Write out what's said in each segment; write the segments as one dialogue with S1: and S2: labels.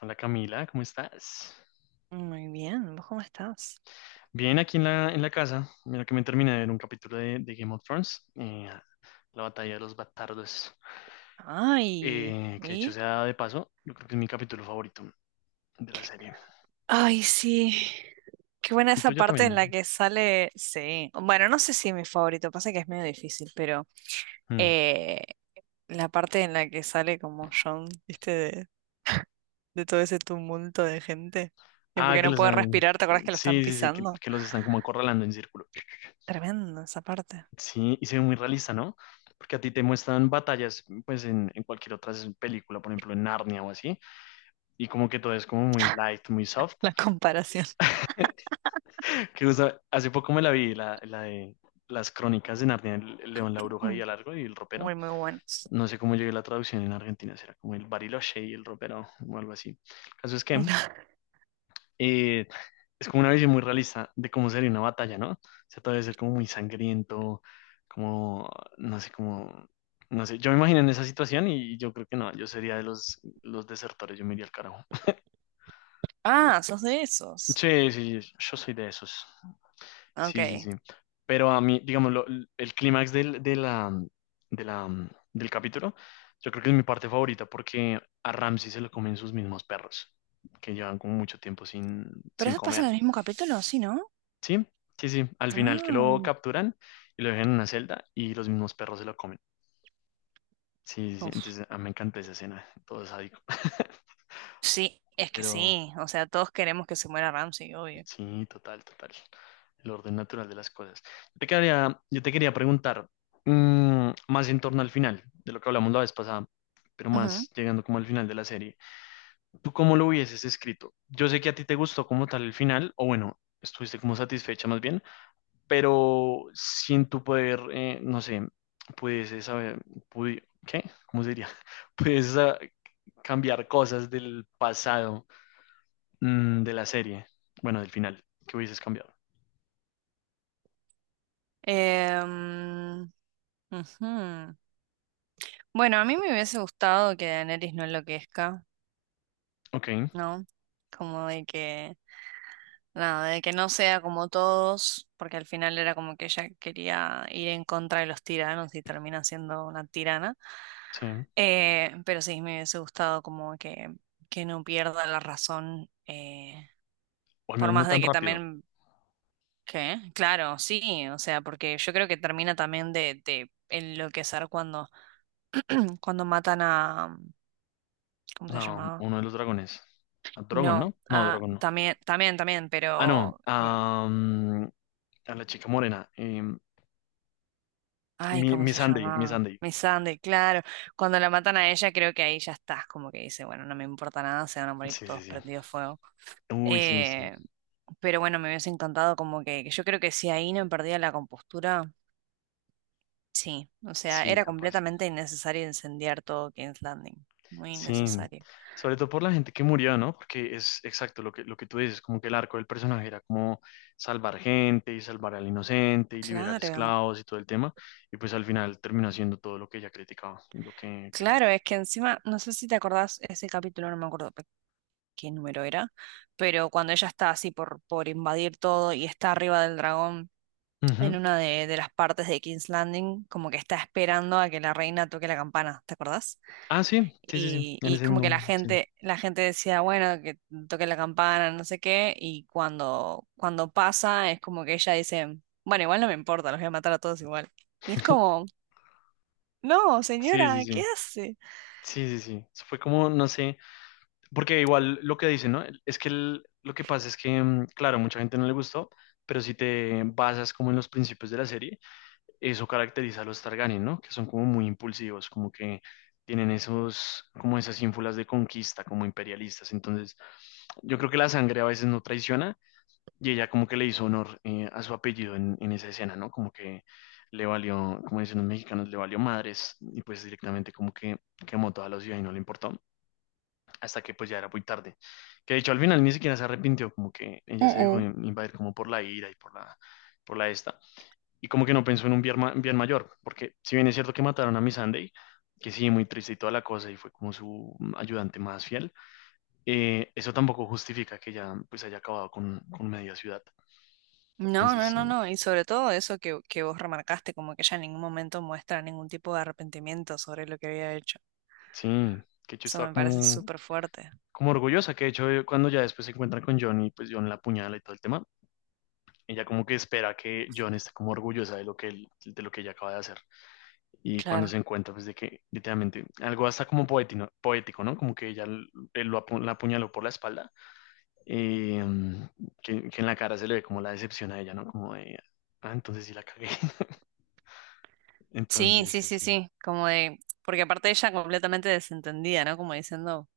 S1: Hola Camila, ¿cómo estás?
S2: Muy bien, ¿vos cómo estás?
S1: Bien, aquí en la casa. Mira que me terminé de ver un capítulo de Game of Thrones, la batalla de los bastardos,
S2: Ay,
S1: que hecho
S2: ¿y?
S1: sea de paso, yo creo que es mi capítulo favorito de la serie.
S2: Ay, sí. Qué buena
S1: El
S2: esa
S1: tuyo
S2: parte en la
S1: también.
S2: que sale. Sí. Bueno, no sé si es mi favorito, pasa que es medio difícil, pero
S1: Mm.
S2: eh, la parte en la que sale como John, ¿viste? De todo ese tumulto de gente. Y
S1: Ah,
S2: porque
S1: que
S2: no
S1: los...
S2: puede
S1: ah,
S2: respirar, ¿te acuerdas que lo están
S1: sí, sí, sí, que,
S2: pisando?
S1: que los están como acorralando en círculo.
S2: Tremenda esa parte.
S1: Sí, y se ve muy realista, ¿no? Porque a ti te muestran batallas, pues en cualquier otra película, por ejemplo en Narnia o así, y como que todo es como muy light, muy soft.
S2: La comparación.
S1: Que justo hace poco me la vi, la de las crónicas de Narnia, el león, la bruja y
S2: Mm.
S1: el largo y el ropero.
S2: Muy, muy buenos.
S1: No sé cómo llegué a la traducción en Argentina, será como el Bariloche y el ropero o algo así. El caso es que eh, es como una visión muy realista de cómo sería una batalla, ¿no? O sea, todo debe ser como muy sangriento, como, no sé, como, no sé. Yo me imagino en esa situación y yo creo que no, yo sería de los desertores, yo me iría al carajo.
S2: Ah, sos de esos.
S1: Sí, sí, yo soy de esos. Sí, sí,
S2: Ok.
S1: sí. Pero a mí, digamos, el clímax del capítulo, yo creo que es mi parte favorita porque a Ramsey se lo comen sus mismos perros, que llevan como mucho tiempo
S2: ¿Pero
S1: sin
S2: eso pasa en
S1: comer.
S2: el mismo capítulo? Sí, ¿no?
S1: Sí, sí, sí. Al final que lo
S2: Ah.
S1: capturan y lo dejan en una celda y los mismos perros se lo comen. Sí, sí, sí.
S2: Uf,
S1: Entonces, a mí me encanta esa escena, todo sádico.
S2: sí, es que
S1: Pero,
S2: sí. O sea, todos queremos que se muera Ramsey, obvio.
S1: sí, total, total. El orden natural de las cosas. Yo te quería preguntar más en torno al final de lo que hablamos la vez pasada, pero
S2: Ujú.
S1: más llegando como al final de la serie. ¿Tú cómo lo hubieses escrito? Yo sé que a ti te gustó como tal el final, o bueno, estuviste como satisfecha más bien, pero sin tu poder, no sé, pudieses saber, pudi- ¿qué? ¿Cómo se diría? Pudieses cambiar cosas del pasado, de la serie, bueno, del final, que hubieses cambiado.
S2: Em, ujú. Bueno, a mí me hubiese gustado que Daenerys no enloquezca,
S1: Ok,
S2: ¿no? Como de que, nada, de que no sea como todos, porque al final era como que ella quería ir en contra de los tiranos y termina siendo una tirana.
S1: sí.
S2: Pero sí, me hubiese gustado como que no pierda la razón,
S1: O al
S2: por
S1: menos no
S2: más de
S1: tan
S2: que
S1: rápido.
S2: también ¿Qué? Claro, sí, o sea, porque yo creo que termina también de enloquecer cuando, cuando matan a, ¿cómo se
S1: Ah,
S2: llamaba?
S1: uno de los dragones. A Drogon, ¿no?
S2: No,
S1: No,
S2: ah,
S1: Drogon no.
S2: también, también, también,
S1: Ah, no.
S2: pero,
S1: ah, mm, A la chica morena.
S2: ay,
S1: Mi,
S2: ¿cómo
S1: mi
S2: se
S1: Sunday, mi
S2: llamaba?
S1: Sunday.
S2: Miss Sunday, claro, cuando la matan a ella creo que ahí ya estás, como que dice, bueno, no me importa nada, se van a morir
S1: Sí, sí,
S2: todos
S1: sí.
S2: prendidos fuego.
S1: Uy, sí, sí.
S2: Eh, pero bueno, me hubiese encantado como que yo creo que si ahí no perdía la compostura. Sí, o sea,
S1: Sí,
S2: era
S1: capaz.
S2: completamente innecesario incendiar todo King's Landing. Muy
S1: Sí.
S2: innecesario.
S1: Sobre todo por la gente que murió, ¿no? Porque es exacto lo que tú dices, como que el arco del personaje era como salvar gente y salvar al inocente y liberar
S2: Claro,
S1: esclavos y todo el tema. Y pues al final terminó haciendo todo lo que ella criticaba, y lo que quería.
S2: claro, es que encima, no sé si te acordás ese capítulo, no me acuerdo qué número era, pero cuando ella está así por invadir todo y está arriba del dragón, en una de las partes de King's Landing, como que está esperando a que la reina toque la campana, ¿te acordás?
S1: Ah, sí, sí, sí, sí, en
S2: Y
S1: ese
S2: como que
S1: mismo, sí.
S2: la gente decía, bueno, que toque la campana, no sé qué, y cuando, cuando pasa es como que ella dice, bueno, igual no me importa, los voy a matar a todos igual. Y es como, no,
S1: Sí, sí,
S2: señora,
S1: sí,
S2: ¿qué hace?
S1: sí, sí, sí. Eso fue como, no sé, porque igual lo que dicen, ¿no? Es que lo que pasa es que, mm, claro, mucha gente no le gustó, pero si te basas como en los principios de la serie, eso caracteriza a los Targaryen, ¿no? Que son como muy impulsivos, como que tienen esos, como esas ínfulas de conquista, como imperialistas. Entonces, yo creo que la sangre a veces no traiciona. Y ella como que le hizo honor a su apellido en esa escena, ¿no? Como que le valió, como dicen los mexicanos, le valió madres y pues directamente como que quemó toda la ciudad y no le importó, hasta que pues ya era muy tarde. Que de hecho al final ni siquiera se arrepintió, como que ella se dejó invadir como por la ira y por la esta. Y como que no pensó en un bien, bien mayor, porque si bien es cierto que mataron a Miss Sunday, que sí, muy triste y toda la cosa, y fue como su ayudante más fiel, eso tampoco justifica que ella pues haya acabado con media ciudad.
S2: No, no,
S1: Entonces,
S2: no, no, y sobre todo eso que vos remarcaste, como que ella en ningún momento muestra ningún tipo de arrepentimiento sobre lo que había hecho.
S1: sí, que yo
S2: Eso
S1: estaba
S2: me parece
S1: como,
S2: súper fuerte.
S1: como orgullosa, que de hecho cuando ya después se encuentran con John y pues John la apuñala y todo el tema, ella como que espera que John esté como orgullosa de lo que de lo que ella acaba de hacer. Y cuando se
S2: Claro.
S1: encuentra pues de que literalmente algo hasta como poético, ¿no? Como que él la apuñaló por la espalda, eh, mm, que en la cara se le ve como la decepción a ella, ¿no? Como de, ah, entonces sí la cagué.
S2: Sí,
S1: Entonces,
S2: sí,
S1: sí,
S2: sí,
S1: sí,
S2: sí, como de, porque aparte ella completamente desentendida, ¿no? Como diciendo,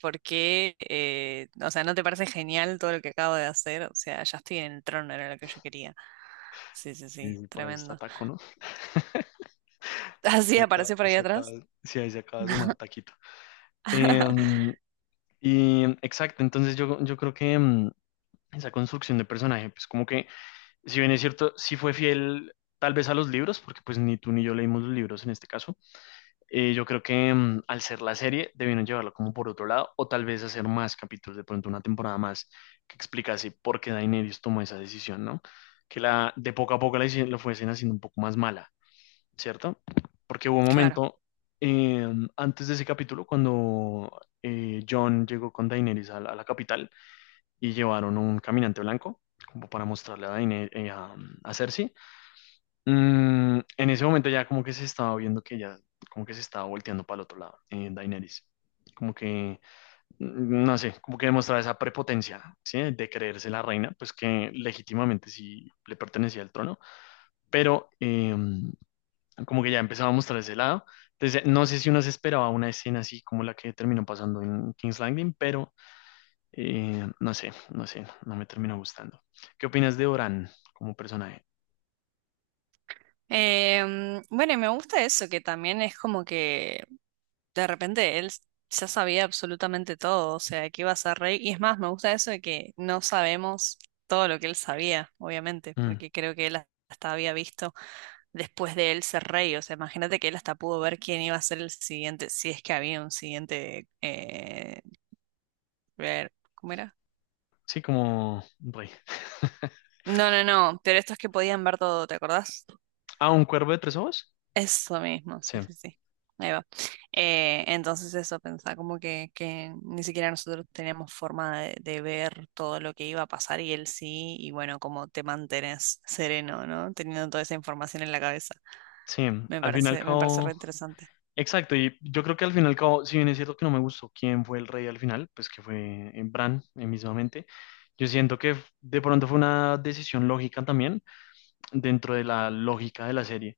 S2: ¿por qué? O sea, ¿no te parece genial todo lo que acabo de hacer? O sea, ya estoy en el trono, era lo que yo quería. Sí, sí,
S1: sí,
S2: sí,
S1: sí, por ahí está
S2: tremendo.
S1: Taco, ¿no?
S2: Así
S1: Se acaba,
S2: apareció por ahí
S1: se acaba,
S2: atrás.
S1: sí, ahí se acaba de sumar Taquito. Em, exacto, entonces yo creo que esa construcción de personaje, pues como que, si bien es cierto, sí fue fiel tal vez a los libros, porque pues ni tú ni yo leímos los libros en este caso, yo creo que al ser la serie debieron llevarlo como por otro lado, o tal vez hacer más capítulos, de pronto una temporada más que explicase por qué Daenerys tomó esa decisión, ¿no? Que la, de poco a poco lo fuesen haciendo un poco más mala, ¿cierto? Porque hubo un
S2: Claro.
S1: momento eh, antes de ese capítulo cuando John llegó con Daenerys a a la capital y llevaron un caminante blanco como para mostrarle a Daenerys, a Cersei. Mm, en ese momento ya como que se estaba viendo que ya como que se estaba volteando para el otro lado, Daenerys. Como que, mm, no sé, como que demostraba esa prepotencia, ¿sí? De creerse la reina, pues que legítimamente sí le pertenecía al trono, pero como que ya empezábamos por ese lado. Entonces, no sé si uno se esperaba una escena así como la que terminó pasando en King's Landing, pero no sé, no me terminó gustando. ¿Qué opinas de Oran como personaje?
S2: Bueno, y me gusta eso, que también es como que de repente él ya sabía absolutamente todo, o sea, que iba a ser rey. Y es más, me gusta eso de que no sabemos todo lo que él sabía, obviamente,
S1: Mm,
S2: porque creo que él hasta había visto después de él ser rey. O sea, imagínate que él hasta pudo ver quién iba a ser el siguiente, si es que había un siguiente... ver, ¿cómo era?
S1: sí, como un rey.
S2: No, no, no, pero estos que podían ver todo, ¿te acordás?
S1: Ah, un cuervo de tres ojos.
S2: Eso mismo,
S1: Sí,
S2: sí, sí, sí. Ahí va. Entonces eso, pensaba como que ni siquiera nosotros teníamos forma de ver todo lo que iba a pasar y él sí, y bueno, como te mantenés sereno, ¿no? Teniendo toda esa información en la cabeza.
S1: sí, al fin y al
S2: Me parece re
S1: cabo.
S2: interesante.
S1: Exacto, y yo creo que al fin y al cabo, si bien es cierto que no me gustó quién fue el rey al final, pues que fue Bran, mismamente, yo siento que de pronto fue una decisión lógica también, dentro de la lógica de la serie,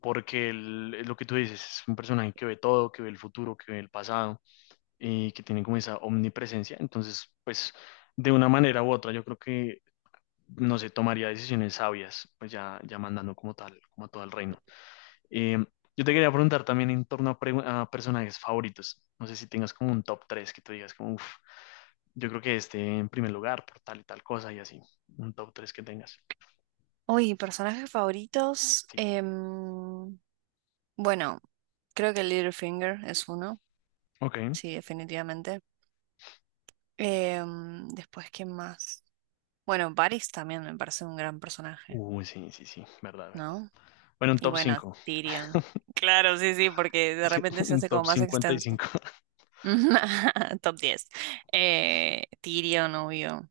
S1: porque lo que tú dices es un personaje que ve todo, que ve el futuro, que ve el pasado y que tiene como esa omnipresencia. Entonces, pues de una manera u otra, yo creo que no se tomaría decisiones sabias, pues ya, ya mandando como tal, como a todo el reino. Eh, yo te quería preguntar también en torno a, a personajes favoritos. No sé si tengas como un top 3 que tú digas como, uff, yo creo que este en primer lugar por tal y tal cosa y así. Un top 3 que tengas.
S2: Uy, personajes favoritos.
S1: Sí.
S2: Bueno, creo que Littlefinger es uno,
S1: Ok.
S2: sí, definitivamente. Después, ¿quién más? Bueno, Varys también me parece un gran personaje,
S1: Uy, sí, sí, sí, verdad, verdad.
S2: ¿no?
S1: Bueno, un
S2: Y
S1: top
S2: bueno,
S1: 5,
S2: Tyrion. Claro, sí, sí, porque de repente se
S1: un
S2: hace como
S1: top
S2: más extenso.
S1: 55.
S2: Top 10. Tyrion, obvio.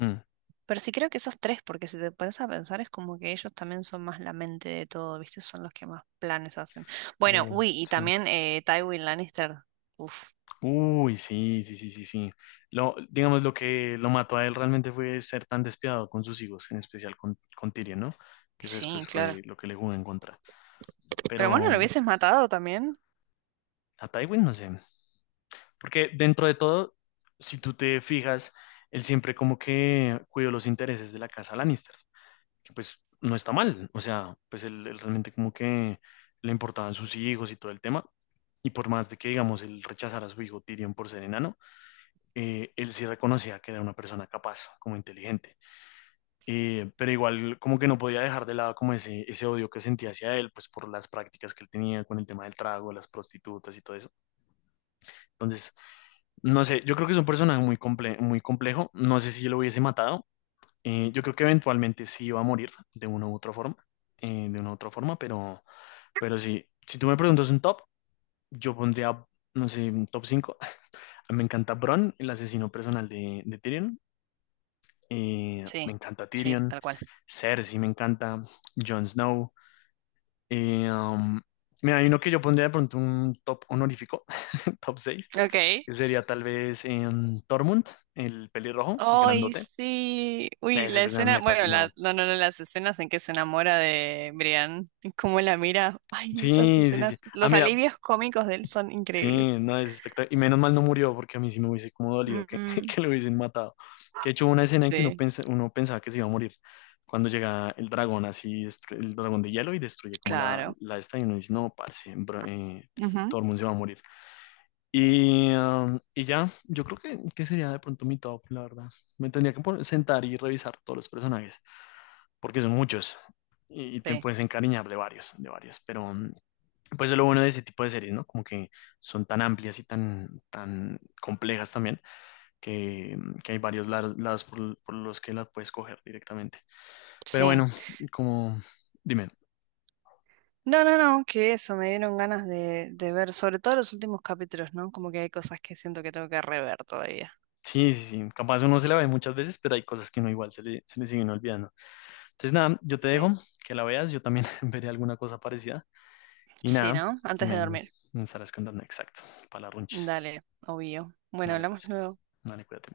S1: Mm,
S2: Pero sí creo que esos tres, porque si te pones a pensar, es como que ellos también son más la mente de todo, ¿viste? Son los que más planes hacen. Bueno,
S1: lo-
S2: uy, y
S1: sí.
S2: también Tywin Lannister. Uf,
S1: Uy, sí, sí, sí, sí, sí. Lo, digamos, lo que lo mató a él realmente fue ser tan despiadado con sus hijos, en especial con Tyrion, ¿no? Que eso
S2: sí,
S1: después
S2: claro.
S1: fue lo que le jugó en contra.
S2: Pero bueno, lo
S1: Pero
S2: hubieses matado también.
S1: a Tywin no sé. Porque dentro de todo, si tú te fijas, él siempre como que cuidó los intereses de la casa Lannister, que pues no está mal, o sea, pues él realmente como que le importaban sus hijos y todo el tema, y por más de que, digamos, él rechazara a su hijo Tyrion por ser enano, él sí reconocía que era una persona capaz, como inteligente. Pero igual como que no podía dejar de lado como ese odio que sentía hacia él, pues por las prácticas que él tenía con el tema del trago, las prostitutas y todo eso. Entonces, no sé, yo creo que es un personaje muy complejo, no sé si yo lo hubiese matado, yo creo que eventualmente sí iba a morir de una u otra forma, eh, de una u otra forma, pero, pero sí, si tú me preguntas un top, yo pondría, no sé, un top cinco. Me encanta Bronn, el asesino personal de Tyrion. Me
S2: Sí,
S1: encanta
S2: sí,
S1: Tyrion.
S2: tal cual.
S1: Cersei me encanta. Jon Snow. Eh, um, mira, hay uno que yo pondría de pronto un top honorífico, top seis,
S2: Ok.
S1: que sería tal vez Tormund, el pelirrojo, el
S2: Ay,
S1: grandote.
S2: sí. Uy,
S1: Ese
S2: la
S1: personaje me
S2: escena, bueno, la,
S1: fascinó.
S2: no, no, no, las escenas en que se enamora de Brian, y cómo la mira. Ay, esas
S1: Sí, sí, sí.
S2: escenas,
S1: Ah,
S2: los
S1: mira,
S2: alivios cómicos de él son
S1: sí,
S2: increíbles.
S1: no, es espectacular. Y menos mal no murió, porque a mí sí me hubiese como dolido que,
S2: Mm,
S1: que lo hubiesen matado. Que de hecho hubo una escena en que
S2: sí,
S1: uno pensaba que se iba a morir. Cuando llega el dragón, así, el dragón de hielo y destruye como
S2: claro.
S1: la esta, y uno dice, no, parce, bro,
S2: Ujú.
S1: Tormund se va a morir. Y, y ya, yo creo que sería de pronto mi top, la verdad. Me tendría que sentar y revisar todos los personajes, porque son muchos. Y te
S2: Sí,
S1: puedes encariñar de varios, de varios. Pero, mm, pues es lo bueno de ese tipo de series, ¿no? Como que son tan amplias y tan, tan complejas también, que, que hay varios lados, lados por los que las puedes coger directamente. Pero
S2: sí.
S1: bueno, como, dime,
S2: No, no, no, que eso, me dieron ganas de ver, sobre todo los últimos capítulos, ¿no? Como que hay cosas que siento que tengo que rever todavía.
S1: sí, sí, sí, capaz uno se la ve muchas veces, pero hay cosas que uno igual se le siguen olvidando. Entonces nada, yo te dejo
S2: Sí.
S1: que la veas, yo también veré alguna cosa parecida. Y
S2: Sí,
S1: nada,
S2: ¿no? Antes de dormir.
S1: me estarás contando exacto, para las runchis.
S2: Dale, obvio. Bueno,
S1: Dale
S2: hablamos
S1: pues,
S2: luego.
S1: dale, cuídate.